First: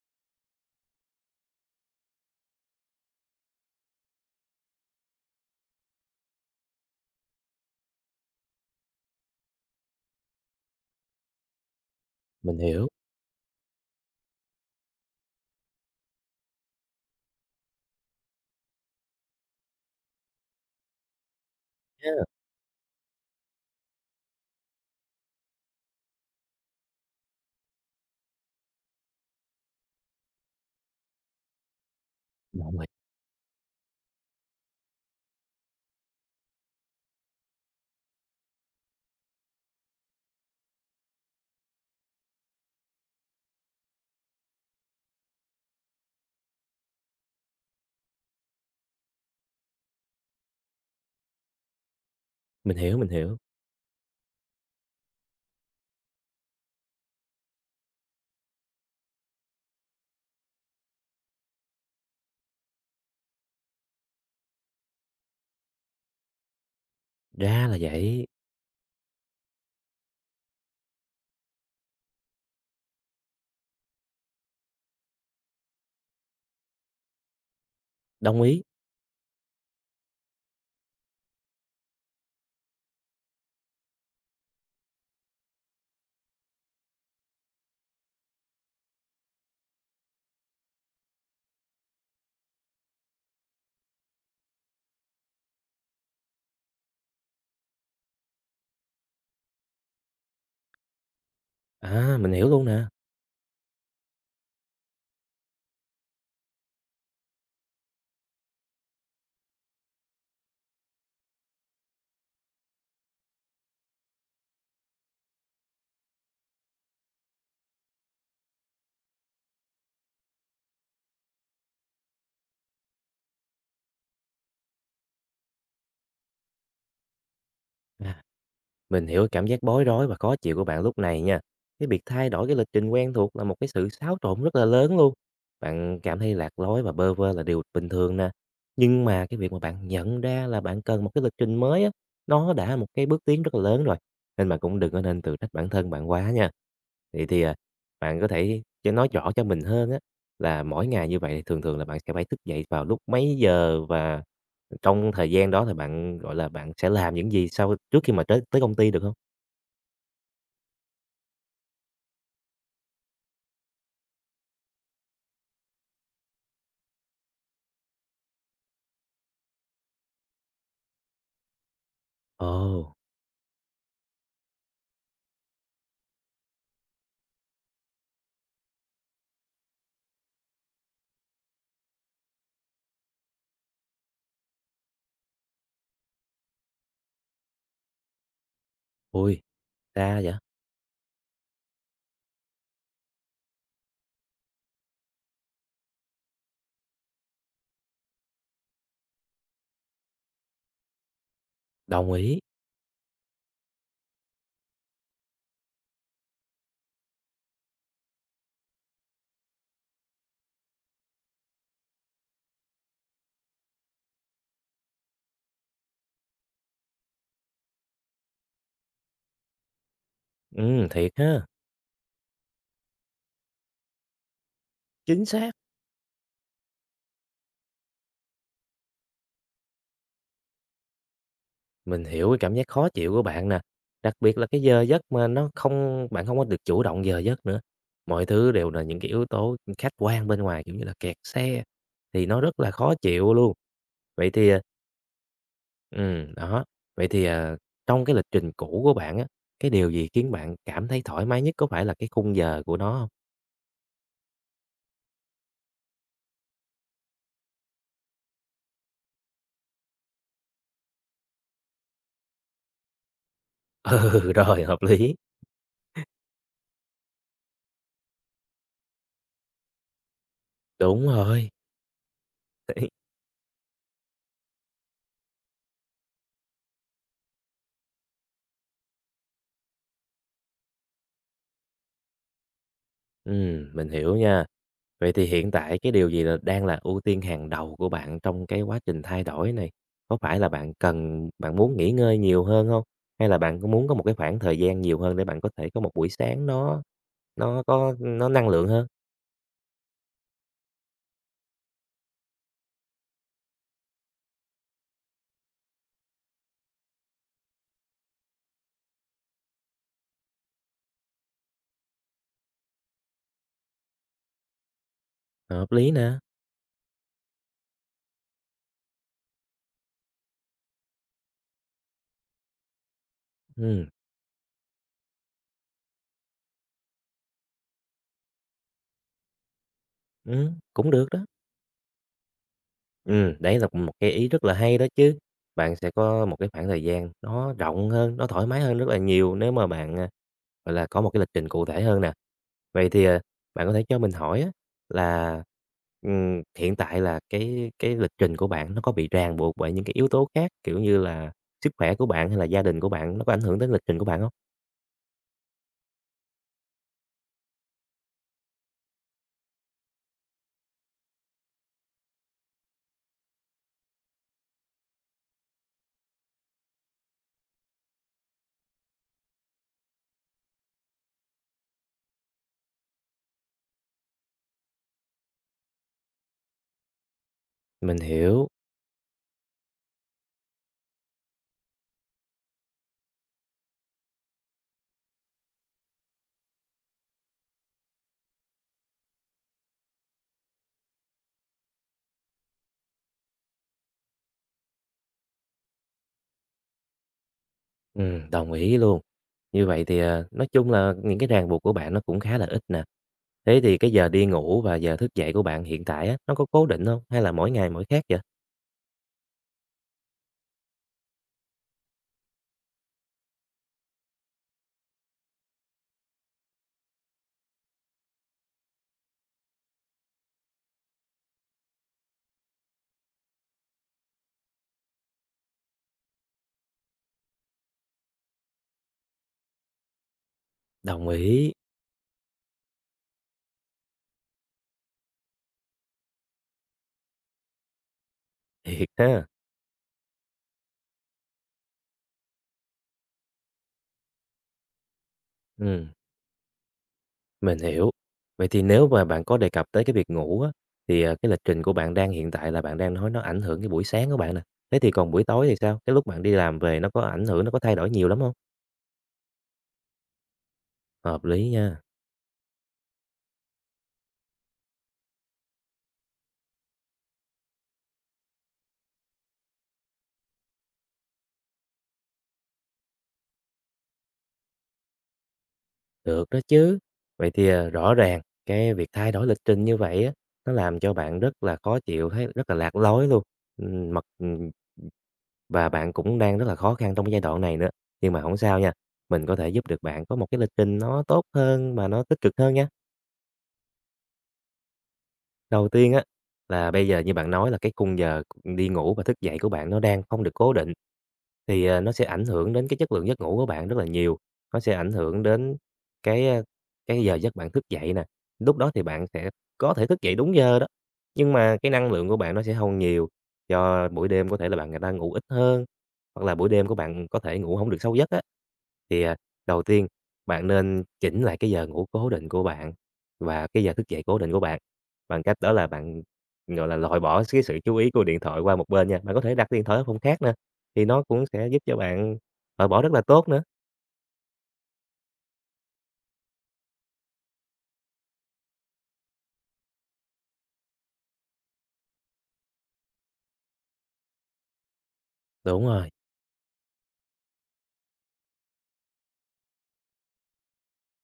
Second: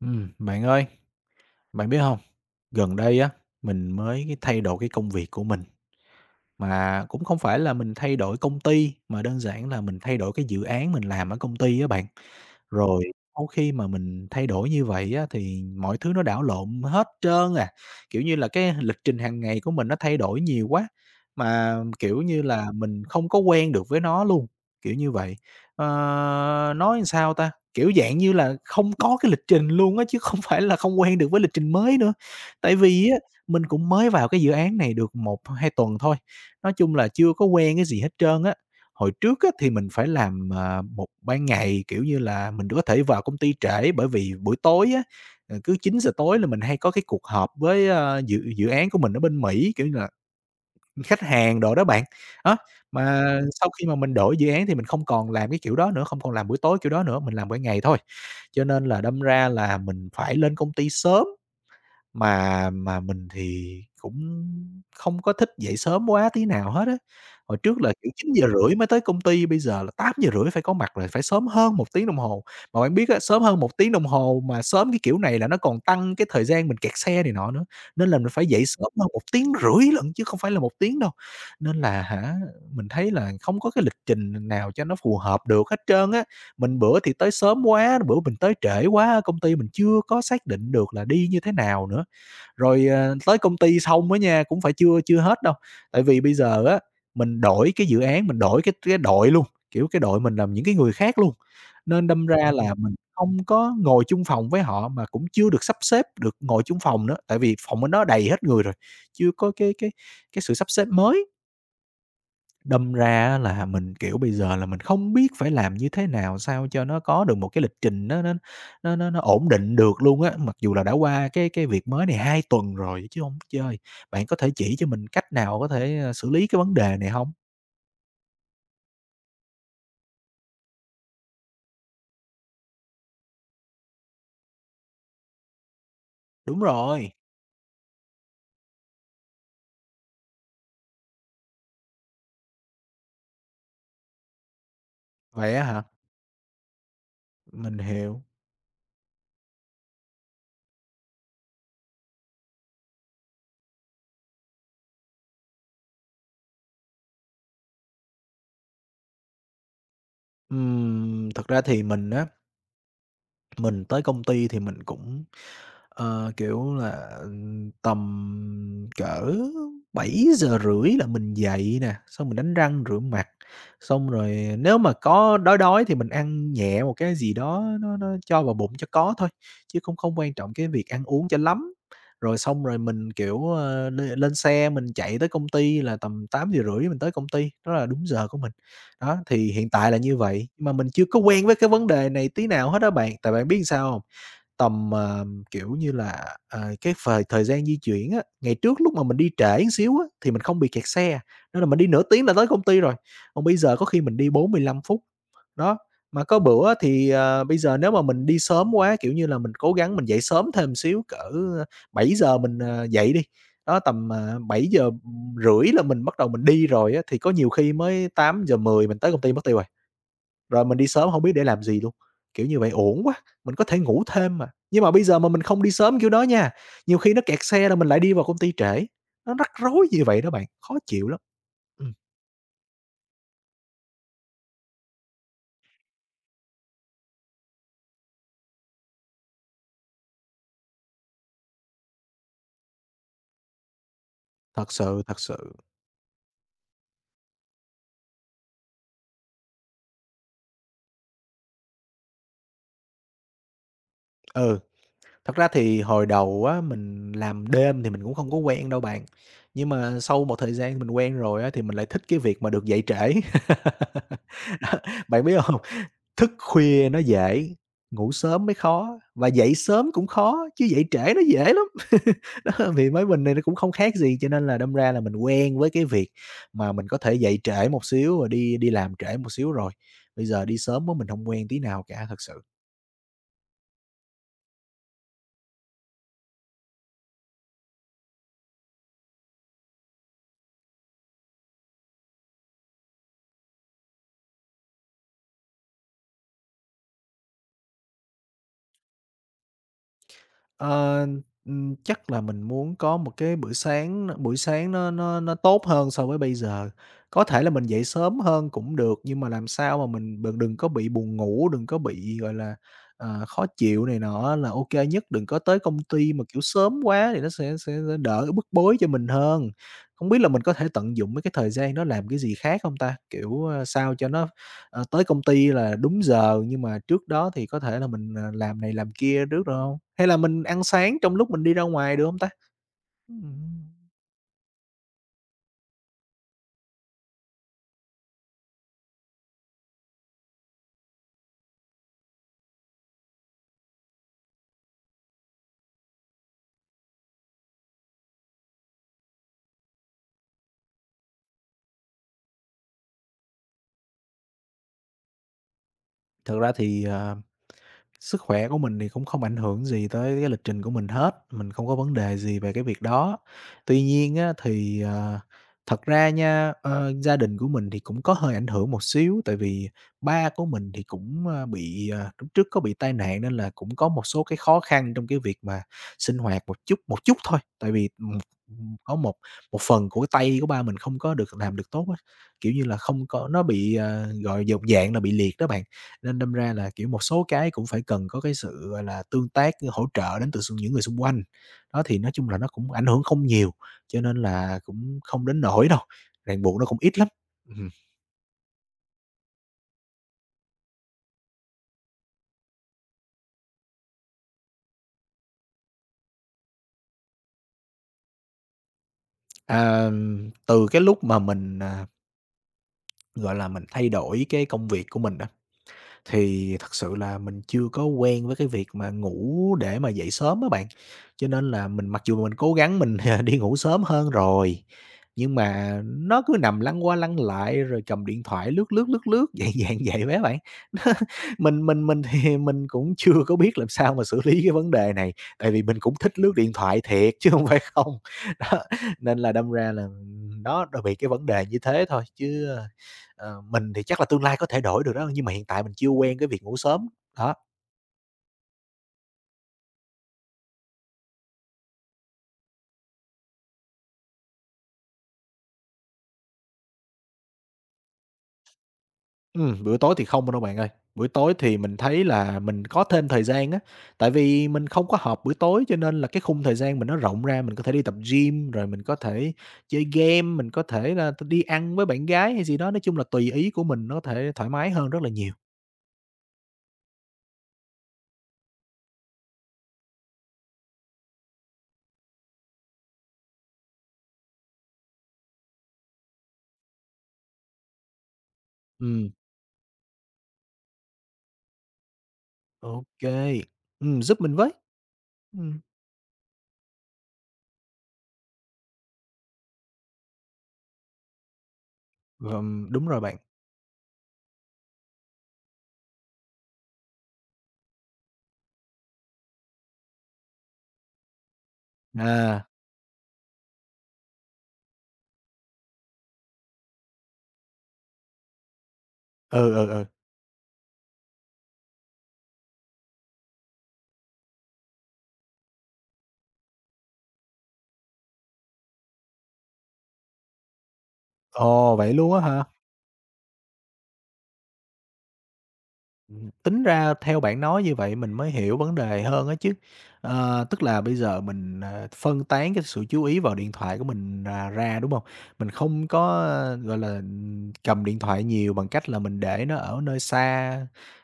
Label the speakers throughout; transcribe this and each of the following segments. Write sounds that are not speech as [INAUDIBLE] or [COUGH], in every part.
Speaker 1: Bạn ơi, bạn biết không? Gần đây á, mình mới cái thay đổi cái công việc của mình, mà cũng không phải là mình thay đổi công ty, mà đơn giản là mình thay đổi cái dự án mình làm ở công ty á bạn.
Speaker 2: Mình hiểu
Speaker 1: Rồi sau khi mà mình thay đổi như vậy á, thì mọi thứ nó đảo lộn hết trơn à, kiểu như là, cái lịch trình hàng ngày của mình nó thay đổi nhiều quá, mà, kiểu
Speaker 2: nha.
Speaker 1: như là, mình không có quen được với nó luôn, kiểu như vậy. Ờ, nói làm sao ta? Kiểu, dạng như là, không có cái lịch trình luôn á, chứ không [LAUGHS] phải là không quen được với lịch trình mới nữa. Tại
Speaker 2: Đồng ý,
Speaker 1: vì á, mình cũng mới vào cái dự án này được một hai tuần thôi, nói chung là chưa có quen cái gì hết trơn á. Hồi trước á, thì mình phải làm, một ban ngày, kiểu như là, mình có thể vào công ty trễ bởi vì buổi tối á, cứ 9:00 tối là mình hay có cái cuộc họp với, dự dự án của mình ở bên Mỹ, kiểu như là, khách hàng đồ đó bạn. Đó,
Speaker 2: mình
Speaker 1: mà
Speaker 2: hiểu,
Speaker 1: sau khi mà mình đổi dự án thì mình không còn làm cái kiểu đó nữa, không còn làm buổi tối kiểu đó nữa, mình làm ban ngày thôi. Cho nên là đâm ra là mình phải lên công ty sớm. Mà mình thì cũng không có thích dậy sớm quá tí nào hết á. Hồi
Speaker 2: ra là
Speaker 1: trước là, kiểu,
Speaker 2: vậy,
Speaker 1: 9:30 mới tới công ty, bây giờ là 8:30 phải có mặt rồi, phải sớm hơn 1 tiếng đồng hồ. Mà bạn biết á, sớm hơn một tiếng đồng hồ mà sớm cái kiểu này là nó còn tăng cái thời gian mình kẹt xe này nọ nữa, nên là mình
Speaker 2: đồng
Speaker 1: phải
Speaker 2: ý,
Speaker 1: dậy sớm hơn 1 tiếng rưỡi lận chứ không phải là 1 tiếng đâu. Nên là hả, mình thấy là không có cái lịch trình nào cho nó phù hợp được hết trơn á. Mình bữa thì tới sớm quá, bữa mình tới trễ quá, công ty mình chưa có xác định được là đi như thế nào nữa. Rồi, tới công ty xong á nha, cũng phải chưa chưa hết đâu, tại vì bây giờ á, mình đổi cái dự án, mình đổi cái đội luôn, kiểu, cái đội mình làm những cái người khác luôn, nên
Speaker 2: à,
Speaker 1: đâm
Speaker 2: mình hiểu
Speaker 1: ra
Speaker 2: luôn
Speaker 1: là
Speaker 2: nè.
Speaker 1: mình không có ngồi chung phòng với họ, mà cũng chưa được sắp xếp được ngồi chung phòng nữa, tại vì phòng bên đó đầy hết người rồi, chưa có cái sự sắp xếp mới. Đâm ra á là mình, kiểu, bây giờ là mình không biết phải làm như thế nào sao cho nó có được một cái lịch trình nó ổn định được luôn á, mặc dù là đã qua cái việc mới này 2 tuần rồi chứ không chơi. Bạn có thể chỉ cho mình cách nào có thể, xử lý cái vấn đề này không?
Speaker 2: À, mình hiểu cảm giác bối rối và khó chịu của bạn lúc này nha. Cái việc thay đổi cái lịch trình quen thuộc là một cái sự xáo trộn rất là lớn luôn. Bạn cảm thấy lạc
Speaker 1: Đúng
Speaker 2: lối và
Speaker 1: rồi.
Speaker 2: bơ vơ là điều bình thường nè. Nhưng mà cái việc mà bạn nhận ra là bạn cần một cái lịch trình mới á, nó đã là một cái bước tiến rất là lớn rồi, nên bạn cũng đừng có nên tự trách
Speaker 1: Vậy á
Speaker 2: bản
Speaker 1: hả?
Speaker 2: thân bạn quá nha. Vậy thì, à,
Speaker 1: Mình
Speaker 2: bạn
Speaker 1: hiểu.
Speaker 2: có thể cho nói rõ cho mình hơn á. Là mỗi ngày như vậy thì thường thường là bạn sẽ phải thức dậy vào lúc mấy giờ, và trong thời gian đó thì bạn, gọi là, bạn sẽ làm những gì sau trước khi mà tới tới công ty được không?
Speaker 1: Thật ra thì mình á, mình tới công ty thì mình cũng kiểu là, tầm cỡ 7:30 là mình dậy nè, xong mình đánh
Speaker 2: Ồ,
Speaker 1: răng rửa mặt, xong rồi nếu mà có đói đói thì mình ăn nhẹ một cái gì đó nó cho vào bụng cho có thôi, chứ không không quan trọng cái việc ăn uống cho lắm. Rồi xong rồi mình, kiểu, lên lên xe mình chạy tới công ty là tầm 8:30 mình tới công ty, đó là đúng giờ của mình. Đó,
Speaker 2: ui,
Speaker 1: thì hiện tại là như
Speaker 2: ra vậy?
Speaker 1: vậy, mà mình chưa có quen với cái vấn đề này tí nào hết đó bạn, tại bạn biết sao hông? Tầm, kiểu như là, cái thời gian di chuyển á, ngày trước lúc mà mình đi trễ một xíu á, thì mình không bị kẹt xe, nên là mình đi nửa
Speaker 2: Đồng
Speaker 1: tiếng là
Speaker 2: ý,
Speaker 1: tới công ty rồi, còn bây giờ có khi mình đi 45 phút. Đó, mà có bữa thì, bây giờ nếu mà mình đi sớm quá, kiểu như là, mình cố gắng mình dậy sớm thêm xíu cỡ 7 giờ mình, dậy đi, đó, tầm, bảy giờ rưỡi là mình bắt đầu mình đi rồi á, thì có nhiều khi mới 8:10 mình tới công ty mất tiêu à. Rồi mình đi sớm
Speaker 2: thiệt
Speaker 1: không biết để
Speaker 2: ha,
Speaker 1: làm gì luôn, kiểu như vậy uổng quá, mình có thể ngủ thêm mà. Nhưng mà bây giờ
Speaker 2: chính
Speaker 1: mà mình
Speaker 2: xác,
Speaker 1: không đi sớm kiểu đó nha, nhiều khi nó kẹt xe rồi mình lại đi vào công ty trễ, nó rắc rối như vậy đó bạn, khó chịu lắm. Ừm,
Speaker 2: mình hiểu cái cảm giác khó chịu của bạn nè, đặc biệt là cái giờ giấc mà nó không bạn không có được chủ động giờ giấc nữa. Mọi thứ đều là những cái yếu tố khách quan bên ngoài, kiểu như là, kẹt xe, thì nó rất là khó chịu luôn. Vậy thì, à,
Speaker 1: thật sự, thật sự.
Speaker 2: ừm, đó. Vậy thì, à, trong cái lịch trình cũ của bạn á, cái điều gì khiến bạn cảm thấy thoải mái nhất? Có phải là cái khung giờ của nó hông?
Speaker 1: Ừ, thật ra thì hồi đầu á, mình làm đêm thì mình cũng không có quen đâu bạn, nhưng mà sau một thời gian mình quen rồi á, thì mình lại thích cái việc mà được dậy trễ.
Speaker 2: [LAUGHS] Ừ, rồi, hợp
Speaker 1: [LAUGHS]
Speaker 2: lý.
Speaker 1: Bạn biết không? Thức khuya nó dễ, ngủ sớm mới khó, và dậy sớm cũng khó, chứ dậy
Speaker 2: Đúng
Speaker 1: trễ nó dễ
Speaker 2: rồi.
Speaker 1: lắm. [LAUGHS] Đó,
Speaker 2: [LAUGHS] Đấy.
Speaker 1: thì với mình này nó cũng không khác gì, cho nên là đâm ra là mình quen với cái việc mà mình có thể dậy trễ một xíu rồi đi đi làm trễ một xíu rồi. Bây giờ đi sớm á mình không quen tí nào cả, thật sự.
Speaker 2: Mình hiểu nha. Vậy thì hiện tại cái điều gì là đang là ưu tiên hàng đầu của bạn trong cái quá trình thay đổi này? Có phải là bạn cần bạn muốn nghỉ ngơi nhiều hơn không? Hay là bạn có muốn có một cái khoảng thời gian nhiều hơn để bạn có thể có một buổi sáng nó có nó năng lượng hơn?
Speaker 1: Ờ, chắc là mình muốn có một cái buổi sáng nó buổi sáng nó tốt hơn so với bây giờ. Có thể là mình dậy sớm hơn cũng được, nhưng mà làm sao mà mình đừng đừng có bị buồn ngủ, đừng có bị, gọi là, khó chịu này nọ là ok nhất. Đừng có tới
Speaker 2: Hợp
Speaker 1: công
Speaker 2: lý
Speaker 1: ty
Speaker 2: nè.
Speaker 1: mà, kiểu, sớm quá thì nó sẽ đỡ bức bối cho mình hơn. Không biết là mình có thể tận dụng mấy cái thời gian đó làm cái gì khác không ta? Kiểu,
Speaker 2: Ừm,
Speaker 1: sao cho nó tới công ty là đúng giờ, nhưng mà trước đó thì có thể là mình, làm này làm kia trước được không? Hay là mình ăn
Speaker 2: cũng
Speaker 1: sáng
Speaker 2: được
Speaker 1: trong
Speaker 2: đó.
Speaker 1: lúc mình đi ra ngoài được không ta?
Speaker 2: Đấy
Speaker 1: Ừm.
Speaker 2: là một cái ý rất là hay đó chứ. Bạn sẽ có một cái khoảng thời gian nó rộng hơn, nó thoải mái hơn rất là nhiều nếu mà bạn, à, gọi là, có một cái lịch trình cụ thể hơn nè. Vậy thì, à, bạn có thể cho mình hỏi á, là, hiện tại là cái lịch trình của bạn nó có bị ràng buộc bởi những cái yếu tố khác, kiểu như là, sức khỏe của bạn hay là gia đình của bạn, nó có ảnh hưởng đến lịch trình của bạn không?
Speaker 1: Thật ra thì, sức khỏe của mình thì cũng không ảnh hưởng gì tới cái lịch trình của mình hết, mình không có vấn đề gì về cái việc đó. Tuy nhiên á, thật ra nha, gia đình của mình thì cũng có hơi ảnh hưởng một xíu, tại vì ba của mình thì cũng, bị, lúc trước có bị tai nạn nên là cũng có một số cái khó khăn trong cái việc mà sinh hoạt một chút thôi, tại vì,
Speaker 2: Mình hiểu,
Speaker 1: có một một phần của cái tay của ba mình không có được làm được tốt á, kiểu như là, không có nó bị, gọi, dột dạng là bị liệt đó bạn. Nên đâm ra là, kiểu, một số cái cũng phải cần có cái sự, gọi là, tương tác, hỗ trợ đến từ những người xung quanh. Đó, thì nói chung là nó cũng ảnh hưởng không nhiều, cho nên là cũng không đến nỗi đâu, ràng buộc nó cũng ít lắm. Ừm,
Speaker 2: đồng ý luôn. Như vậy thì, à, nói chung là những cái ràng buộc của bạn nó cũng khá là ít nè. Thế thì cái giờ đi ngủ và giờ thức dậy của bạn hiện tại á, nó có cố định không? Hay là mỗi ngày mỗi khác vậy?
Speaker 1: à, từ cái lúc mà mình, gọi là, mình thay đổi cái công việc của mình đó, thì thật sự là mình chưa có quen với cái việc mà ngủ để mà dậy sớm á bạn, cho nên là mình mặc dù mình cố gắng mình [LAUGHS] đi ngủ sớm hơn rồi, nhưng mà nó cứ nằm lăn qua lăn lại rồi cầm điện thoại lướt, lướt, lướt, lướt, [LAUGHS] dạng dạng vậy đó bạn. [LAUGHS]
Speaker 2: Đồng ý,
Speaker 1: Mình thì mình cũng chưa có biết làm sao mà xử lý cái vấn đề này, tại vì mình cũng thích lướt điện thoại thiệt chứ không phải không. [LAUGHS] Đó,
Speaker 2: thiệt
Speaker 1: nên
Speaker 2: ha.
Speaker 1: là đâm ra là, đó, nó bị cái vấn đề như thế thôi chứ, mình thì chắc là tương lai có thể đổi được đó, nhưng mà hiện tại mình chưa
Speaker 2: Ừm,
Speaker 1: quen cái việc ngủ sớm, đó.
Speaker 2: mình hiểu. Vậy thì nếu mà bạn có đề cập tới cái việc ngủ á, thì, à, cái lịch trình của bạn đang hiện tại là bạn đang nói nó ảnh hưởng cái buổi sáng của bạn nè. Thế thì còn buổi tối thì sao? Cái lúc bạn đi làm về nó có ảnh hưởng, nó có thay đổi nhiều lắm không?
Speaker 1: Bữa tối thì không đâu bạn ơi, bữa
Speaker 2: Hợp
Speaker 1: tối
Speaker 2: lý
Speaker 1: thì mình
Speaker 2: nha.
Speaker 1: thấy là mình có thêm thời gian á, tại vì mình không có họp buổi tối cho nên là cái khung thời gian mình nó rộng ra, mình có thể đi tập gym, rồi mình có thể chơi game, mình có thể là đi ăn với bạn gái hay gì đó, nói chung là tùy ý của mình, nó có thể thoải mái hơn rất là nhiều.
Speaker 2: Được đó chứ. Vậy thì, à, rõ ràng cái việc thay đổi lịch trình như vậy á, nó làm cho bạn rất là khó chịu, thấy rất là lạc lối luôn. Mặc và bạn cũng đang rất là khó khăn trong cái giai đoạn này nữa. Nhưng mà không sao nha,
Speaker 1: Ừm,
Speaker 2: mình có thể giúp được bạn có một cái lịch trình nó tốt hơn và nó tích cực hơn nha.
Speaker 1: ô kê, giúp mình với. Ừm,
Speaker 2: Đầu tiên á, là bây giờ như bạn nói là cái khung giờ đi ngủ và thức dậy của bạn nó đang không được cố định, thì, nó sẽ ảnh hưởng đến cái
Speaker 1: đúng
Speaker 2: chất
Speaker 1: rồi
Speaker 2: lượng
Speaker 1: bạn.
Speaker 2: giấc ngủ của bạn rất là nhiều. Nó sẽ ảnh hưởng đến cái, cái giờ giấc bạn thức dậy nè, lúc đó thì bạn sẽ có thể thức dậy đúng giờ đó, nhưng mà cái năng lượng của bạn nó
Speaker 1: À,
Speaker 2: sẽ không nhiều, do buổi đêm có thể là bạn đang ngủ ít hơn, hoặc là buổi đêm của bạn có thể ngủ không được sâu giấc á. Thì, à,
Speaker 1: ừ,
Speaker 2: đầu
Speaker 1: ừ, ừ.
Speaker 2: tiên bạn nên chỉnh lại cái giờ ngủ cố định của bạn và cái giờ thức dậy cố định của bạn. Bằng cách đó là bạn, gọi là, loại bỏ cái sự chú ý của điện thoại qua một bên nha, bạn có thể đặt cái điện thoại ở phòng khác nè, thì nó cũng sẽ giúp cho
Speaker 1: Ồ, vậy luôn
Speaker 2: bạn
Speaker 1: á hả?
Speaker 2: loại bỏ rất là tốt nữa.
Speaker 1: Tính ra theo bạn nói như vậy mình mới hiểu vấn đề hơn á chứ. Tức là bây giờ mình, phân tán cái sự chú ý vào điện thoại của mình, ra, đúng không? Mình
Speaker 2: Đúng
Speaker 1: không
Speaker 2: rồi,
Speaker 1: có, gọi là, cầm điện thoại nhiều bằng cách là mình để nó ở nơi xa,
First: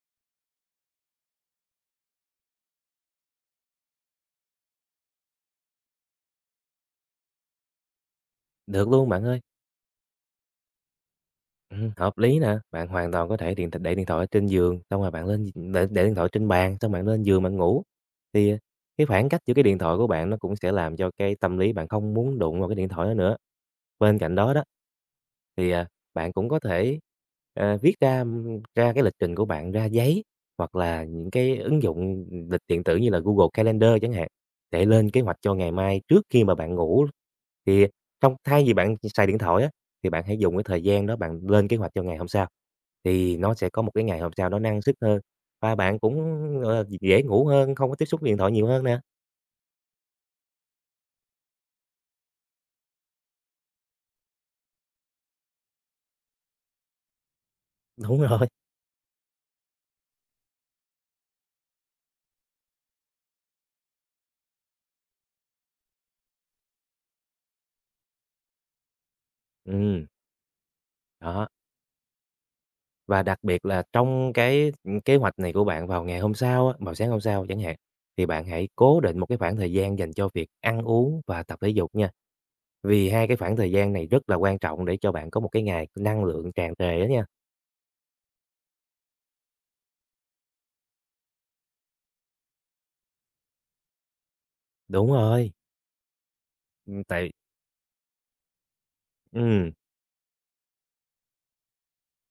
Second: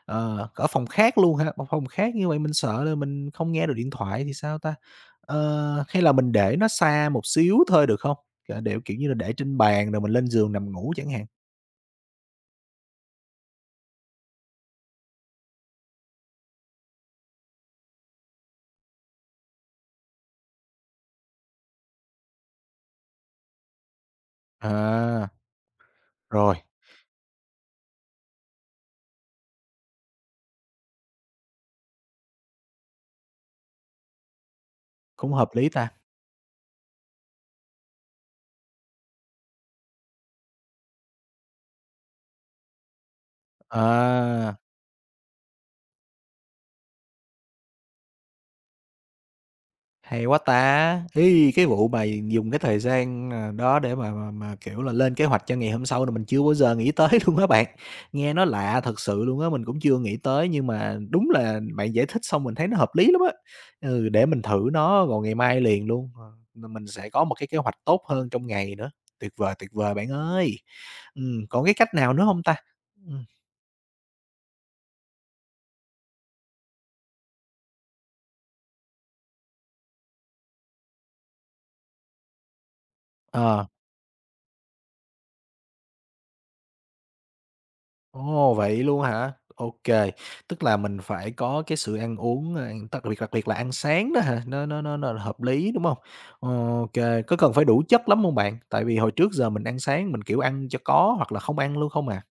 Speaker 1: ở phòng khác luôn ha. Một phòng khác như vậy mình sợ là mình không nghe được điện thoại thì sao ta? Hay là mình để nó xa một xíu thôi được không? Để,
Speaker 2: được
Speaker 1: kiểu như
Speaker 2: luôn
Speaker 1: là,
Speaker 2: bạn
Speaker 1: để
Speaker 2: ơi.
Speaker 1: trên bàn rồi mình lên giường nằm ngủ chẳng hạn.
Speaker 2: Hợp lý nè, bạn hoàn toàn có thể điện để điện thoại ở trên giường, xong rồi bạn lên để điện thoại trên bàn, xong bạn lên giường bạn ngủ. Thì, à, cái khoảng cách giữa cái điện thoại của bạn nó cũng sẽ làm cho cái tâm lý bạn không muốn đụng vào cái điện thoại đó nữa. Bên cạnh đó đó,
Speaker 1: À,
Speaker 2: thì, à, bạn cũng
Speaker 1: rồi,
Speaker 2: có thể, viết ra, ra cái lịch trình của bạn ra giấy hoặc là những cái ứng dụng, lịch điện tử như là Google Calendar chẳng hạn, để lên kế
Speaker 1: cũng
Speaker 2: hoạch
Speaker 1: hợp
Speaker 2: cho
Speaker 1: lý
Speaker 2: ngày
Speaker 1: ta.
Speaker 2: mai trước khi mà bạn ngủ. Thì trong thay vì bạn xài điện thoại á, thì bạn hãy dùng cái thời gian đó bạn lên kế hoạch cho ngày hôm sau, thì nó sẽ có một cái ngày hôm sau
Speaker 1: À.
Speaker 2: nó năng suất hơn và bạn cũng, gọi dễ ngủ hơn, không có tiếp xúc điện thoại nhiều hơn nè.
Speaker 1: Hay quá ta! Ấy, cái vụ mà dùng cái thời gian, đó để mà mà, kiểu là, lên kế hoạch cho ngày hôm sau là mình chưa bao giờ nghĩ tới [LAUGHS] luôn á bạn.
Speaker 2: Đúng
Speaker 1: Nghe nó
Speaker 2: rồi,
Speaker 1: lạ thật sự luôn á, mình cũng chưa nghĩ tới, nhưng mà đúng là bạn giải thích xong mình thấy nó hợp lý lắm á. Ừ, để mình thử nó vào ngày mai liền luôn, mình sẽ có một cái kế hoạch tốt hơn trong ngày nữa. Tuyệt vời
Speaker 2: ừ
Speaker 1: bạn ơi!
Speaker 2: đó.
Speaker 1: Còn cái cách nào nữa không ta?
Speaker 2: Và
Speaker 1: Ừm,
Speaker 2: đặc biệt là trong cái, kế hoạch này của bạn vào ngày hôm sau á, vào sáng hôm sau chẳng hạn, thì bạn hãy cố định một cái khoảng thời gian dành cho việc ăn uống và tập thể dục nha. Vì hai cái khoảng
Speaker 1: ờ.
Speaker 2: thời gian này rất là quan trọng để cho bạn có một cái ngày năng lượng tràn trề đó nha.
Speaker 1: Ồ, vậy luôn hả? Ok, tức là mình phải có cái sự ăn uống, đặc biệt là ăn sáng đó hả? Nó nó nó
Speaker 2: Đúng
Speaker 1: nó hợp
Speaker 2: rồi,
Speaker 1: lý, đúng không? Ok,
Speaker 2: tại
Speaker 1: có cần phải đủ chất lắm không bạn? Tại vì hồi trước giờ mình
Speaker 2: ừm.
Speaker 1: ăn sáng mình, kiểu, ăn cho có hoặc là không ăn luôn không à.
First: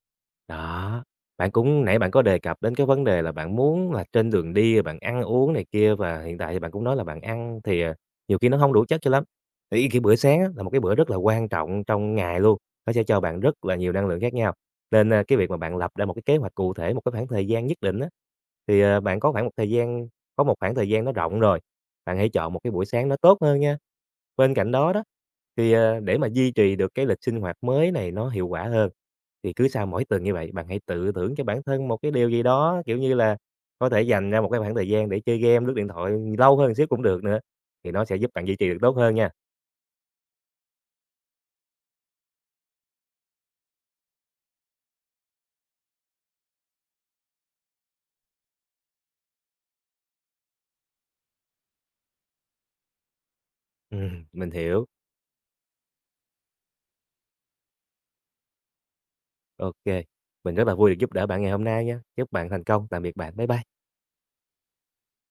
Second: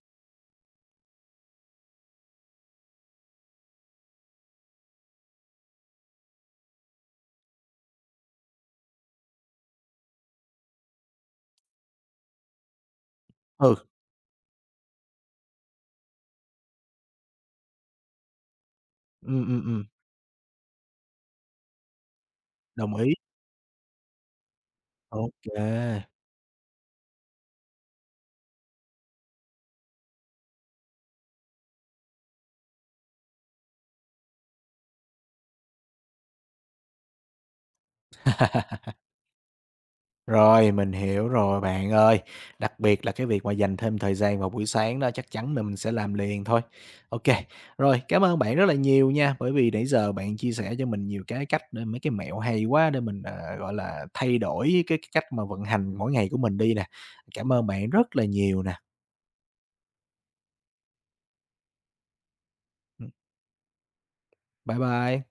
Speaker 2: Đó, bạn cũng nãy bạn có đề cập đến cái vấn đề là bạn muốn là trên đường đi bạn ăn uống này kia và hiện tại thì bạn cũng nói là bạn ăn thì, à, nhiều khi nó không đủ chất cho lắm. Thì cái bữa sáng á là một cái bữa rất là quan trọng trong ngày luôn, nó sẽ cho bạn rất là
Speaker 1: Ừ,
Speaker 2: nhiều năng lượng khác nhau. Nên, a, cái việc mà bạn lập ra một cái kế hoạch cụ thể, một cái khoảng thời gian nhất định á, thì, à, bạn có
Speaker 1: ừ,
Speaker 2: khoảng một thời gian có một khoảng thời gian nó rộng rồi, bạn hãy chọn một cái buổi
Speaker 1: đồng
Speaker 2: sáng
Speaker 1: ý.
Speaker 2: nó tốt hơn nha. Bên cạnh đó đó,
Speaker 1: Ok.
Speaker 2: thì, à, để mà duy trì được cái lịch sinh hoạt mới này nó hiệu quả hơn, thì cứ sau mỗi tuần như vậy, bạn hãy tự thưởng cho bản thân một cái điều gì đó, kiểu như là, có thể dành ra một cái khoảng thời gian để chơi game, lướt điện thoại lâu hơn xíu cũng được nữa, thì nó sẽ giúp bạn duy trì được tốt hơn nha.
Speaker 1: Rồi, mình hiểu rồi bạn ơi. Đặc biệt là cái việc mà dành thêm thời gian vào buổi sáng đó chắc chắn là mình sẽ làm liền thôi. Ok, rồi, cảm ơn bạn rất là nhiều nha, bởi vì nãy giờ bạn chia sẻ cho mình nhiều cái cách để mấy cái mẹo hay quá để mình, gọi là, thay
Speaker 2: Mình
Speaker 1: đổi
Speaker 2: hiểu.
Speaker 1: cái cách mà vận hành mỗi ngày của mình đi nè. Cảm ơn bạn rất là nhiều nè.
Speaker 2: Ok, mình rất là vui được giúp đỡ bạn ngày hôm nay nha. Chúc bạn thành công. Tạm
Speaker 1: Ừm,
Speaker 2: biệt bạn. Bye bye.
Speaker 1: bye bye.